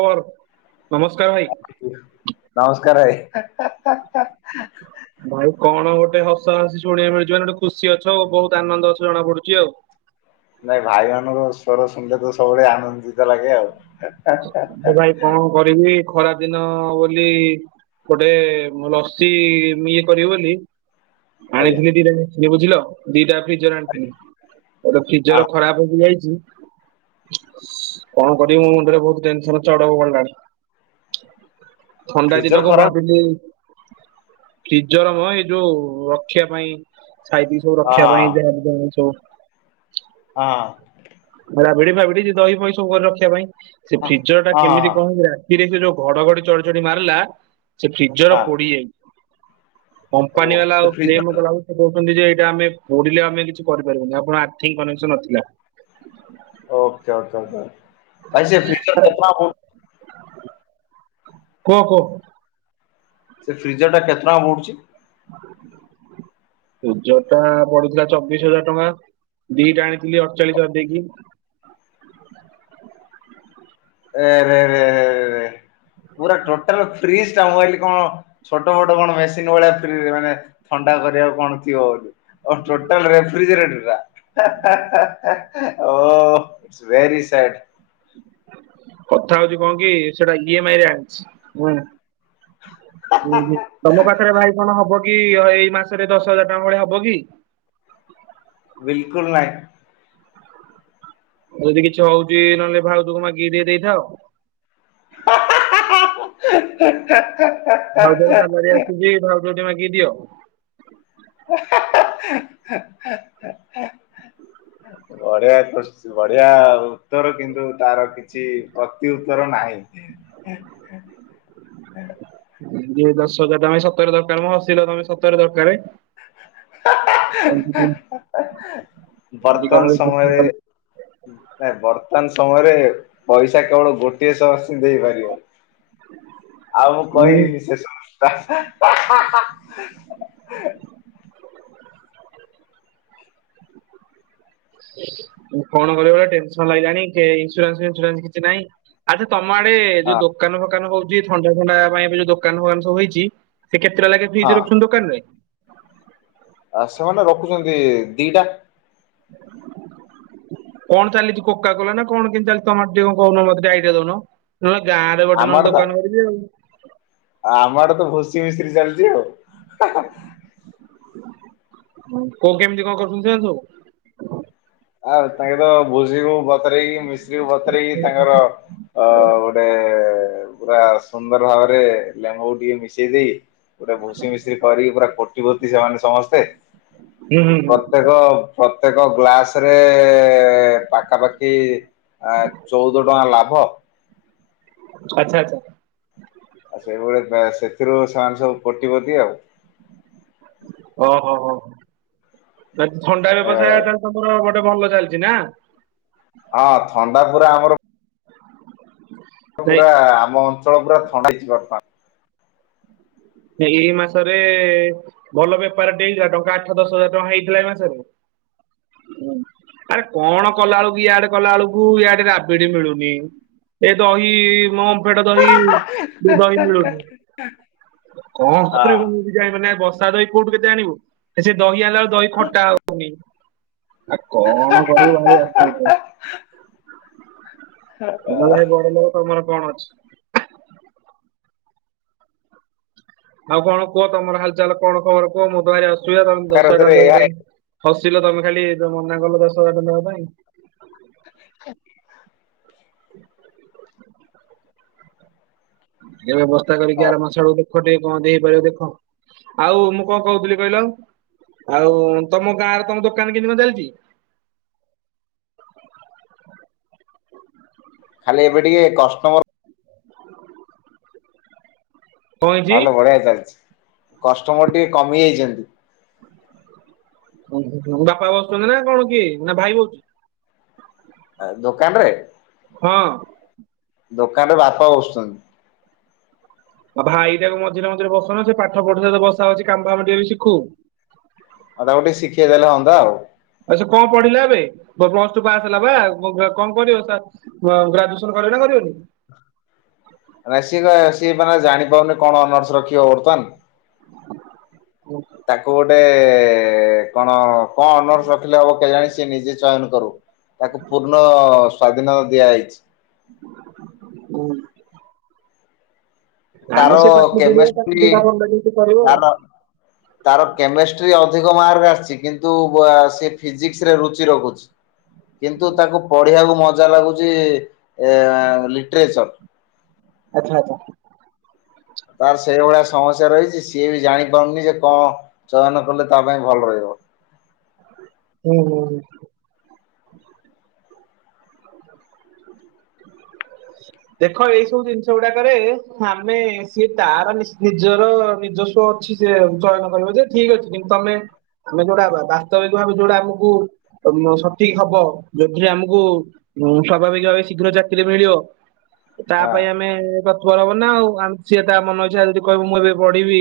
କର ନମସ୍କାର ଭାଇ। ନମସ୍କାର ଭାଇ। [unintelligible] [unintelligible] ଭାଇ କଣ ଗୋଟେ ହସା ହସି ଶୁଣଆକୁ ମିଳୁିଛି ମାନେ ଗୋଟେ ଖୁସି ଅଛ ଆଉ ବହୁତ ଆନନ୍ଦ ଅଛ ଜଣା ପଡୁଛି ଆଉ। ନାଇଁ ଭାଇ ମାନଙ୍କର ସ୍ୱର ଶୁଣିଲେ ତ ସବୁବେଳେ ଆନନ୍ଦିତ ଲାଗେ ଆଉ। ଏ ଭାଇ କଣ କରିବି ଖରା ଦିନ ବୋଲି। ଗୋଟେ ଲସି ଇଏ କରିବି ବୋଲି। ଆଜ୍ଞା ଆଣିଥିଲି ଦିଟା ବୁଝିଲ ଦିଟା। ଫ୍ରିଜର ଆଣିଥିଲି ଗୋଟା ଫ୍ରିଜର ହଁ ଖରାପ ହେଇକି ଯାଇଛି। କଁ କରିବି ମୋ ମୁଣ୍ଡରେ ବହୁତ ଟେନସନ ଚଡ଼କ ପଡିଲାଣି। ଥଣ୍ଡା ଫ୍ରିଜର ଦିନ କ ଖରାପ ଭାବିଲି। ଫ୍ରିଜର ମ ଏଇ ଯୋଉ ରଖିବା ପାଇଁ ସାଇତିକି। ସବୁ ହଁ ରଖିବା ପାଇଁ [unintelligible] ହଁ। ରାବିଡି ଫାବିଡି ଦହି ଫହି ସବୁ ଘରେ ରଖିବା ପାଇଁ ସେ ହଁ ଫ୍ରିଜର ଟା ହଁ କେମିତି କଁ ହେଇଛି ନା। ଇରେ ସେ ଯୋଉ ଘଡଘଡି ଚଢ ଚଢି ମାରିଲା ସେ ଫ୍ରିଜର ହଁ ହଁ ପୋଡିଯାଇଛି। ଓ କମ୍ପାନୀ ବାଲା ସେ ଆଉ କ୍ଲେମ୍ ଫ୍ରିଜର କଲା ବେଳକୁ। କହୁଛନ୍ତି ଯେ ଏଇଟା ଆମେ ପୋଡିଲେ ଆମେ କିଛି କରିପାରିବୁନି ଆପଣ ଆର୍ଥିଂ କନେକ୍ସନ ନଥିଲା। ଓକେ ଓକେ ଓକେ ଓକେ ଆରେ ଓ। କୁହ କହ। ସେ ଫ୍ରିଜର ଟା କେତେ ଟଙ୍କା ପଡୁଛି। ଫ୍ରିଜର ଟା ପଡିଥିଲା ଚବିଶ ହଜାର ଟଙ୍କା। ଦିଟା ଆଣିଥିଲି ଅଡ ଚାଳିଶ ହଜାର ଦେଇକି। ଏରେ ଏରେ‌ ଏରେ ଏରେ‌ରେ ପୁରା ଟୋଟଲ ଫ୍ରିଜ ଟା ମୁଁ ଭାବିଲି କଣ। ଛୋଟ ମୋଟ କଣ ମେସିନ୍ ଭଳିଆ ଫ୍ରିରେ ମାନେ ଥଣ୍ଡା କରିବାକୁ କଣ ଥିବ ବୋଲି। ଓ ଟୋଟଲ ରେଫ୍ରିଜେରେଟର ଟା ହେ ହେ ହେ ହେ ଓ। It's very sad. କଥା ହଉଛି କଁ କି ସେଇଟା ଇ ଏମ ଆଇ ରେ ଆଣିଛି ହୁଁ। ଉଁ ହୁଁ ତମ ବିଲକୁଲ ପାଖରେ ଭାଇ କଣ ହବ କି ଏଇ ମାସରେ ଦଶ ହଜାର ଟଙ୍କା ଭଳିଆ ହବ କି। ବିଲକୁଲ ନାହିଁ। ଯଦି କିଛି ହଉଛି ନହେଲେ ଭାଉଜ କୁ ମାଗିକି ଟିକେ ଦେଇଥାଅ। [unintelligible] ଭାଉଜଙ୍କ ସାଲାରି ଆସୁଛି ଭାଉଜ କୁ ଟିକେ ମାଗିକି ଦିଅ। [unintelligible] ବଢିଆ କୋଶଚି ବଢିଆ ଉତ୍ତର କିନ୍ତୁ ତାର କିଛି ପ୍ରତି ଉତ୍ତର ନାହିଁ। [unintelligible] ଦିଅ ଦଶ ହଜାର ଟଙ୍କା ଭାଇ ସତରେ ଦରକାର ମ ହସିଲ ତମେ ସତରେ ଦରକାରେ। [unintelligible] ହ ନାଇ ବର୍ତ୍ତମାନ ସମୟରେ ପଇସା କେବଳ ଗୋଟିଏ ଶୋର୍ସ ହିଁ ଦେଇପାରିବ। ଆଉ ମୁଁ କହିବିନି ସେ ସୋର୍ସ ଟା। [unintelligible] ମୁଁ ଫୋନ କରିବା ବେଳେ ଟେନସନ ଲାଗିଲାଣି କେଇ ଇନ୍ସୁରାନ୍ସ ଫନନ୍ସୁରାନ୍ସ କିଛି ନାହିଁ। ଆଚ୍ଛା ତମ ଆଡେ ହଁ। ଯୋଉ ଦୋକାନ ଫୋକାନ ହଉକି ଥଣ୍ଡା ଥଣ୍ଡା ପାଇଁ ଏ ଯୋଉ ଦୋକାନ ଫୋକାନ ସବୁ ହେଇଛି। ସେ କେତେଟା ଲାଗେ ହଁ ଫ୍ରିଜ ରଖୁଛନ୍ତି ଦୋକାନରେ। ଆ ସେମାନେ ରଖୁଛନ୍ତି ଦିଟା। । କଣ ଚାଲିଛି କୋକ କଲା ନା କଣ କେତି ଚାଲିଛି ତମର ଟିକେ କହୁନ ମତେ ଟିକେ ଆଇଡିଆ ଦଉନ। ନହେଲେ ଗାଁରେ ଗୋଟେ ଆମ ନେଲେ ଆଡେ ତ ଦୋକାନ କରିବି ଆଉ। ଆମ ଆଡେ ତ ଭୋସି ମିସ୍ତ୍ରୀ ଚାଲିଛି ଆଉ। କୋଉ କେମିତି କଣ କରୁଛନ୍ତି ସେନ୍ତୁ। ଆଉ ତାଙ୍କର ଭୋଜି କୁ ବତରଇକି ମିଶ୍ରୀକୁ ବତରଇକି ତାଙ୍କର। ଅ ଗୋଟେ ପୁରା ସୁନ୍ଦର ଭାବରେ ଲେମ୍ବୁ ଟିକେ ମିଶେଇ ଦେଇ। ପୁରା ଭୁସି ମିଶ କରିକି ପୁରା କୋଟିପତି ସେମାନେ ସମସ୍ତେ। ହୁଁ ହୁଁ ହୁଁ ପ୍ରତ୍ୟେକ ପ୍ରତ୍ୟେକ ଗ୍ଲାସ। ରେ ପାଖାପାଖି ଚଉଦ ଟଙ୍କା ଲାଭ। ଆଚ୍ଛା, ଆଚ୍ଛା। ଆଉ ସେଇଭଳି ସେଥିରୁ ସେମାନେ ସବୁ କୋଟିିପତି ଆଉ। ଓହୋ ହୋ ଏ ଥଣ୍ଡା ଏ ବ୍ୟବସାୟ ତ ଟା ତମର ଗୋଟେ ଭଲ ଚାଲିଛି ନା। ହଁ ଥଣ୍ଡା ପୁରା ଆମର। ହଁ [unintelligible] [inaudible] ପୁରା ଆମ ଅଞ୍ଚଳ ପୁରା ଥଣ୍ଡାଇଛି ବର୍ତ୍ତମାନ। ଏଇ ମାସରେ। ଭଲ ବେପାର ଟେ ହେଇଥିଲା ଟଙ୍କା ଆଠ ଦଶ ହଜାର ଟଙ୍କା ହେଇଥିଲା ଏ ମାସରେ। ଆରେ କଣ କଲା ବେଳକୁ ଇଆଡେ କଲା ବେଳକୁ ଇଆଡେ ରାବିଡି ମିଳୁନି। ଏ ଦହି ଓମଫେଡ ଦହି ଦହି ମିଳୁନି। ହ [inaudible] କଣ କରିବୁ? ମୁଁ ବି ଜାଣିବି ନା ବସା ଦହି କୋଉଠୁ କେତେ ଆଣିବୁ ସେ ଦହି ଆଣିଲା ବେଳେ ଦହି ଖଟା ହଉ। ଆ କଣ କରିବ ଭ [unintelligible] ତମର ଭ ଏହା ବଡ ଲୋକ ତମର କଣ ଅଛି। [unintelligible] ଆଉ କଣ କୁହ ତମର ହାଲଚାଲ କଣ ଖବର କୁହ ମୋର ତ ଭାରି ଅସୁବିଧା ତମେ ଦଶ ହଜାର ଟଙ୍କା ଦେବା ପାଇଁ। ହସିଲ ତମେ ଖାଲି ତ ମନା କଲ ଦଶ ହଜାର ଟଙ୍କା ନବା ପାଇଁ। [inaudible] ଏବେ ବ୍ୟବସ୍ଥା କରିକି ଆର ମାସ ଆଡ଼କୁ ଦେବେ। [unintelligible] ଦୁଖ ଟିକେ କଣ ଦେଇ ହେଇପାରିବ ଦେଖ ଆଉ ମୁଁ କଣ କହୁଥିଲି କହିଲ। [unintelligible] ଆଉ ତମ ଗାଁ ରେ ତମ ଦୋକାନ କେମିତି କଣ ଚାଲିଛି। ଖାଲି ଏବେ ଟିକେ କଷ୍ଟମର। କଣ ହେଇଛି ନହେଲେ ବଢିଆ ଚାଲିଛି। କଷ୍ଟମର ଟିକେ କମିଯାଇଛନ୍ତି। ବାପା ବସୁଛନ୍ତି ନା କଣ କି ନା ଭାଇ ବସୁଛି। ଦୋକାନରେ। ହଁ। ଦୋକାନରେ ବାପା ବସୁଛନ୍ତି। ଆଉ ଭାଇଟାକୁ ମଝିରେ ମଝିରେ ବସଉନ ସେ ପାଠ ପଢୁ ଯେ ବସାବସି କାମ ଫାମ ଟିକେ ଶିଖୁ। [unintelligible] ଆଉ ତାକୁ ଟିକେ ଶିଖେଇଦେଲେ ହଅନ୍ତା ଆଉ। [unintelligible] ଆଛା କଣ ପଢିଲା ଏବେ ପ୍ଲସ ଟୁ ପାସ ହେଲା ବା କଣ କରିବ? ଗ୍ରାଜୁଏସନ କରିବେ ନା କରିବେନି। ନାଇଁ ସିଏ କ ସିଏ ମାନେ ଜାଣିପାରୁନି କଣ ଅନର୍ସ ରଖିବ ବର୍ତ୍ତମାନ। ହ [unintelligible] ତାକୁ ଗୋଟେ କଣ କ‌ଣ ଅନର୍ସ ରଖିଲେ ହବ କେଜାଣି ସିଏ ନିଜେ ଚୟନ କରୁ। ତାକୁ ପୂର୍ଣ୍ଣ ସ୍ଵାଧୀନ ଦିଆଯାଇଛି। ହୁଁ ନାଁ ତାର ମ ସେ [unintelligible] କେମିଷ୍ଟ୍ରି ସେ କରିବ ଆଉ। ତାର ତାର କେମେଷ୍ଟ୍ରି ଅଧିକ ମାର୍କ ଆସିଚି କିନ୍ତୁ ସେ ଫିଜିକ୍ସିରେ ରୁଚି ରଖୁଛି। କିନ୍ତୁ ତାକୁ ପଢ଼ିବାକୁ ମଜା ଲାଗୁଛି ଲିଟ୍ରେଚନ୍। ଆଚ୍ଛା ଆଛା ତାର ସେଇଭଳିଆ ସମସ୍ୟା ରହିଛି। ସିଏ ବି ଜାଣିପାରୁନି ଯେ କଣ ଚୟନ କଲେ ତା ପାଇଁ ଭଲ ରହିବ। ହୁଁ ହୁଁ ହୁଁ [unintelligible] ଦେଖ ଏଇ ସବୁ ଜିନିଷ ଗୁଡାକରେ ଆମେ ସିଏ ତାର ନି ନିଜର ନିଜସ୍ୱ ଅଛି‌। ସେ ଚୟନ କରିବ ଯେ ଠିକ୍ ଅଛି କିନ୍ତୁ ତମେ ଯେ ଆମେ ଯୋଉଟା ବା ବାସ୍ତବିକ ଭାବେ ଯୋଉଟା ଆମକୁ ସଠିକ୍ ହବ ଯୋଉଥିରେ ଆମକୁ‌ ହୁଁ ସ୍ୱାଭାବିକ ଭାବେ ଶୀଘ୍ର ଚାକିରି ମିଳିବ ତା ହଁ ପାଇଁ ଆମେ ଆମେ ତତ୍ପର ହବନା ଆଉ ଆ ସିଏ ତା ମନ ଇଚ୍ଛା ଯଦି କହିବ ମୁଁ ଏବେ ପଢିବି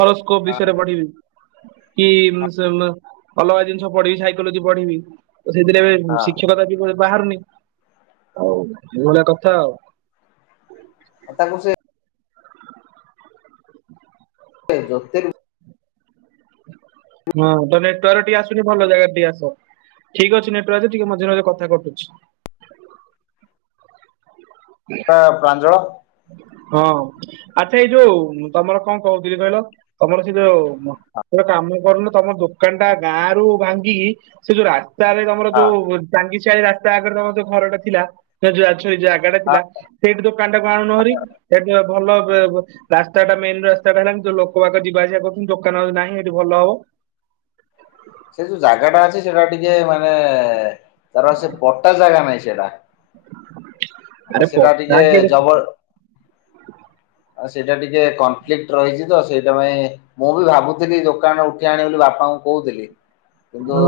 ହରସ୍କୋପ ବିଷୟରେ ପଢ଼ିବି କି ସେମ ଅଲଗା ଜିନିଷ ପଢିବି ସାଇକୋଲୋଜି ପଢିବି ତ ସେଥିରେ ବେ ହଁ ଶିକ୍ଷକତା ବି ପୁଣି ବାହାରୁନି ଆଉ ଏଭଳିଆ କଥା ଆଉ। ଆଉ ତାଙ୍କୁ ସେ ଏ ଯୋତିରୁ ହଁ ତ ନେଟୱାର୍କ ଟିକେ ଆସୁନି ଭଲ ଜାଗାରେ ଟିକେ ଆସ। ଠିକ୍ ଅଛି ନେଟୱାର୍କ ଯେ ଟିକେ ମଝିରେ ମଝିରେ କଥା କଟୁଛି। [unintelligible] ତାର ପ୍ରାଞ୍ଜଳ ତା ହଁ ଆଚ୍ଛା ଏଇ ଯୋଉ ତମର କଣ କହୁଥିଲି କହିଲ ତମର ସେ ଯୋଉ ଗୋଟେ କାମ କରୁନୁ ତମ ଦୋକାନ ଟା ଗାଁ ରୁ ଭାଙ୍ଗିକି ସେ ଯୋଉ ରା ରାସ୍ତାରେ ତମର ହଁ ଯୋଉ ଟାଙ୍ଗିଚିଆ ରାସ୍ତା ଆଗରେ ତମର ଯୋଉ ଘରଟା ଥିଲା। [unintelligible] ଜାଗାଟା ହଁ ଥିଲା ସେଇଠି ଦୋକାନ ଟାକୁ ଆଣୁନ ହରି ଏଠି ଭଲ ବେ ରାସ୍ତା ଟା ମେନ୍ ରାସ୍ତାଟା ହେଲାଣି ଯୋ ଲୋକ ବାକ ଯିବାଆସିବା କରୁଛନ୍ତି ଦୋକାନ ନାହିଁ ସେଠି ଭଲ ହବ। ସେ ଯୋଉ ଜାଗାଟା ଅଛି ସେଟା ଟିକେ ମାନେ ତାର ସେ ପଟା ଜାଗା ନାହିଁ ସେଢା। ଆରେ ମାନେ ସେଟା ପଟା ଟିକେ କିଏ ଦେଖୁଛି ଜବର [unintelligible] ଆଉ ସେଇଟା ଟିକେ କନଫ୍ଲିଟ ରହିଛି ତ ସେଇଥା ପାଇଁ ମୁଁ ବି ଭାବୁଥିଲି ଦୋକାନ ଉଠେଇ ଆଣିବି ବୋଲି ବାପାଙ୍କୁ କହୁଥିଲି। କିନ୍ତୁ ହଁ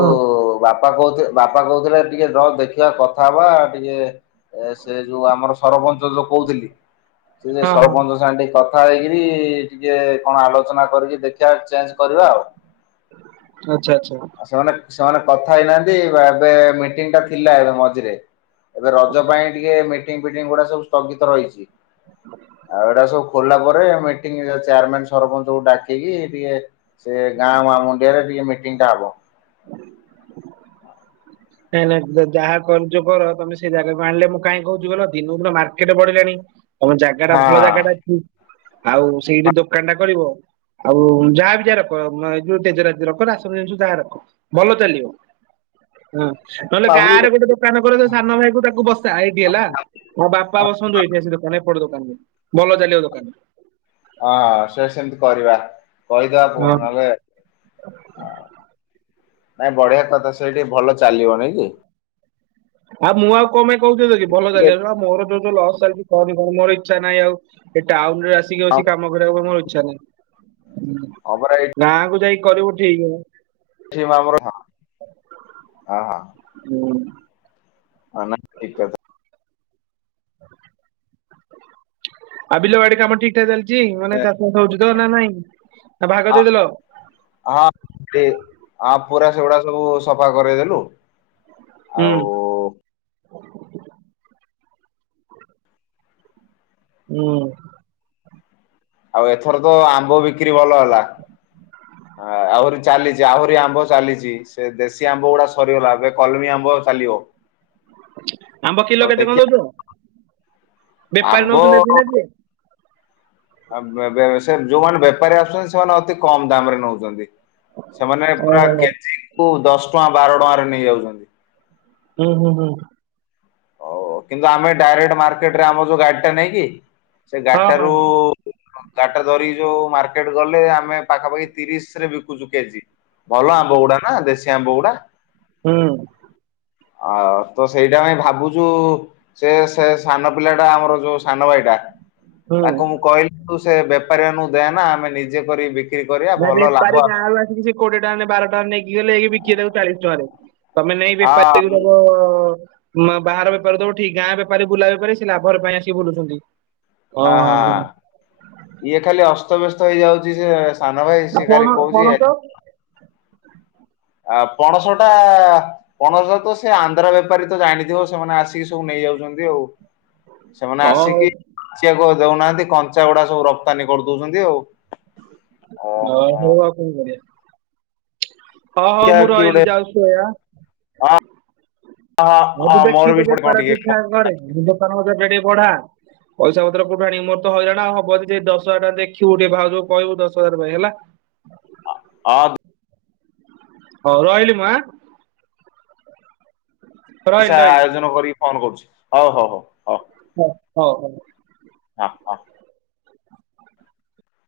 ବାପା କହୁଥିଲେ ବାପା କହୁଥିଲେ ଟିକେ ରହ ଦେଖିବା କଥା ହବା ଟିକେ ଏ ସେ ଯୋଉ ଆମର ସରପଞ୍ଚ ଯୋଉ କହୁଥିଲି ସେ ହଁ ହଁ ସରପଞ୍ଚ ସାଙ୍ଗେ ଟିକେ କଥା କଥା ହେଇକିରି ଟିକେ କଣ ଆଲୋଚନା କରିକି ଦେଖିବା ଚେଞ୍ଜ କରିବା ଆଉ। ଆଚ୍ଛା ଆଚ୍ଛା। ସେମାନେ ସେମାନେ କଥା ହେଇନାହାନ୍ତି ଏବେ ମିଟିଂ ଟା ଥିଲା ଏବେ ମଝିରେ ଏବେ ରଜ ପାଇଁ ଟିକେ ମିଟିଂ ଫିଟିଂ ଗୁଡା ସବୁ ସ୍ଥଗିତ ରହିଛି। ଆଉ ଏଢା ସବୁ ଖୋଲିଲା ପରେ ମିଟିଂରେ ଚେୟାରମ୍ୟାନ୍ ସରପଞ୍ଚଙ୍କୁ ଡାକିକି ଟିକେ ସେ ଗାଁ ମାଁ ମନ୍ଦିର ରେ ଟିକେ ମିଟିଂ ଟା ହବ। ନାଇଁ ନାଇଁ ଯାହା କରୁଚ କର ତମେ ସେ ଜାଗାକୁ ଆଣିଲେ ମୁଁ କାଇଁ କହୁଚି କଇଲ ଦିନକୁ ଦିନ ମାର୍କେଟ ବଢିଲାଣି। ଆମ ଜାଗା ଟା ଭଲ ଜାଗାଟା ଅଛି ଆଉ ସେଇଠି ଦୋକାନ ଟା କରିବ। ଆଉ ଯାହାବି ଯାହା ରଖ ଏ ଯୋଉ ତେଜରାତି ରଖ ରାସନ ଜିନିଷ ଯାହା ରଖ ଭଲ ଚାଲିବ। ହଁ ନହେଲେ ହଁ। ଗାଁରେ ଗୋଟେ ଦୋକାନ କର ତୋ ସାନ ଭାଇକୁ ତାକୁ ବସା ଏଇଠି ହେଲା। ମୋ ବାପା ବସନ୍ତୁ ଏଇଠି ଆସେ ଦୋକାନ ଏପଟେ ଦୋକାନରେ ଭଲ ଚାଲିବ ଦୋକାନ। ହଁ ସେ ସେମିତି କରିବା କହିଦବା ହଁ ପୁଣି ନହଲେ। ନାଇଁ ବଢିଆ କଥା ସେଇଠି ଭଲ ଚାଲିବ ନାଇଁ କି? ଆଉ ମୁଁ ଆଉ କ ପାଇଁ କହୁଛିି ଦେଦି ଭଲ ଚାଲି ମୋର ଯୋଉ ଯୋଉ ଲସ୍ ଚାଲିଛି। କନି କନି ମୋର ଇଚ୍ଛା ନାହିଁ ଆଉ ଏ ଟାଉନ ରେ ଆସିକି ଅଛି କାମ କୁ ମୋର ଇଛା ନାହିଁଁ। ହଁ ପରା ଏଇ ଗାଁକୁ ଯାଇକି କରିବୁ ଠିକ। ଠିମର ହ ହଁ। ହୁଁ। [unintelligible] ଆ ବିଲ ବାଡି କାମ ଠିକ ଠାକ ଚାଲିଛି ମାନେ ଚାଷବାସ ହଉଛି ତ ନା ନାଇଁ ଭାଗ ଦେଇଦେଲ? ହଁଁ ପୁରା ସେଗୁଡା ସବୁ ସଫା କରଇ ଦେଲୁ। ହୁଁ ଆଉ ହୁଁ। ଆଉ ଏଥର ତ ଆମ୍ବ ବିକ୍ରି ଭଲ ହେଲା। ଆ ଆହୁରି ଚାଲିଛି ଆହୁରି ଆମ୍ବ ଚାଲିଛି ସେ ଦେଶୀ ଆମ୍ବ ଗୁଡା ସରିଗଲା ଏବେ କଲମୀ ଆମ୍ବ ଚାଲିବ। ଆମ୍ବ କିଲ ତ କେତେ କଣ ଦେଖିବା ଦଉଛ? ବେପାରୀ ଆମ୍ବ ନଉଛନ୍ତି [unintelligible] ଟଏ ଯୋଉମାନେ ବେପାରୀ ଆସୁଛନ୍ତି ସେମାନେ ଅତି କମ ଦାମ ରେ ନୋଉଛନ୍ତି। ସେମାନେ ପୁରା ଓହୋ କେଜି କୁ ଦଶ ଟଙ୍କା, ବାର ଟଙ୍କାରେ ନେଇଯାଉଛନ୍ତି। ହୁଁ, ହୁଁ, ହୁଁ। ହଉ ହଉ କିନ୍ତୁ ଆମେ ଡାଇରେକ୍ଟ ମାର୍କେଟରେ ଆମର ଯୋଉ ଗାଡି ଟା ନେଇକି ସେ ହଁ ହଁ ଗାଡିଟାରୁ ଗାଡି ଟା ଧରିକି ଯୋଉ ମାର୍କେଟ ଗଲେ ଆମେ ପାଖାପାଖି ତିରିଶ ରେ ବିକୁଛୁ କେଜି। ଭଲ ଆମ୍ବ ଗୁଡା ନା ଦେଶୀ ଆମ୍ବ ଗୁଡା, ହୁଁ। ଆଉ ତ ସେଇଟା ପାଇଁ ଭାବୁଛୁ ଯୋଉ ସେ ସେ ସାନ ପିଲା ଟା ଆମର ଯୋଉ ସାନ ଭାଇଟା ହୁଁ। ତାକୁ ମୁଁ କହିଲି ତୁ ସେ ବେପାରୀ ମାନଙ୍କୁ ଦେଆ ନା ଆମେ ନିଜେ କରି ବିକ୍ରି କରିବା ନା ଭଲ ବେପାରୀ ଲାଭ ଆ ଗାଁରୁ ସେ କୋଡିଏ ଟଙ୍କାରେ ବାର ଟଙ୍କାରେ ନେଇିକି ଗଲେ ବିକିବେ ତାକୁ ଚାଳିଶ ଟଙ୍କାରେ। ତମେ ନେଇ ହଁ ବେପାରୀକୁ ମୁଁ ଦବ ବାହାର ବେପାରୀ କୁ ଦବ ଠିକି ଗାଁ ବେପାରୀ‌ ବୁଲା ବେପାରୀ ସେ ଲାଭ ରେ ପାଇଁ ଆସି ବୁଲୁଛନ୍ତି। ହଁ, ଓହୋ ହଁ ଇଏ ଖାଲି ଅସ୍ତବ୍ୟସ୍ତ ହେଇଯାଉଛି ସେ, ସାନ ଭାଇ ଆଉ ସେ ପଣ ଖାଲି କହୁଛି ପଣସ? ଆ ପଣସ ଟା! ପଣସ ତ ସେ ଆନ୍ଧ୍ରା ବେପାରୀ ତ ଜାଣିଥିବ ସେମାନେ ଆସିକି ସବୁ ନେଇଯାଉଛନ୍ତି ଆଉ, ସେମାନେ ହଁ ହଉ ଆସିକିି ପାଚିଆକୁ ଆଉ ଦଉନାହାନ୍ତି କଞ୍ଚା ଗୁଡା ସବୁ ରପ୍ତାନୀ କରିଦଉଛନ୍ତି ଆଉ, ହଁ ଓହୋ ହଉ ଆଉ କଣ କରିଆ? ହଁ ହଁ ହଉ ଦେଖିଆ ମୁଁ କିଏ ରହିଲି ଗୋଟେ ଯାଉଛି ସୋଇଆ। ହଁ ହଁ ଆ ହଁ ମୋର ଦେଖି ବି ତ ସେପଟେ କଣ ବେପାର ଟିକେ ଠିକ ଠାକ କରେ ଦୋକାନ ବଜାର ଟା ଟିକେ ବଢା। ପଇସା ପତ୍ର କୋଉଠୁ ଆଣିବି ମୋର ତ ହଇରାଣ ଆଉ ହବ ଯଦି ଦଶ ହଜାର ଟଙ୍କା ଦେଖିବୁ ଟିକେ ଭାଉଜ ଙ୍କୁ କହିବୁ ଦଶ ହଜାର ପାଇଁ ହେଲା, ଆ ବ୍ [unintelligible] ହଉ ରହିଲି ମା। ରହିଲି ପଇସା ରହିଲି ଆୟୋଜନ କରିକି ଫୋନ କରୁଛି ହଉ, ହଉ ହଉ। ହଉ, ହଉ, ହଉ। ହଁ, ହଁ।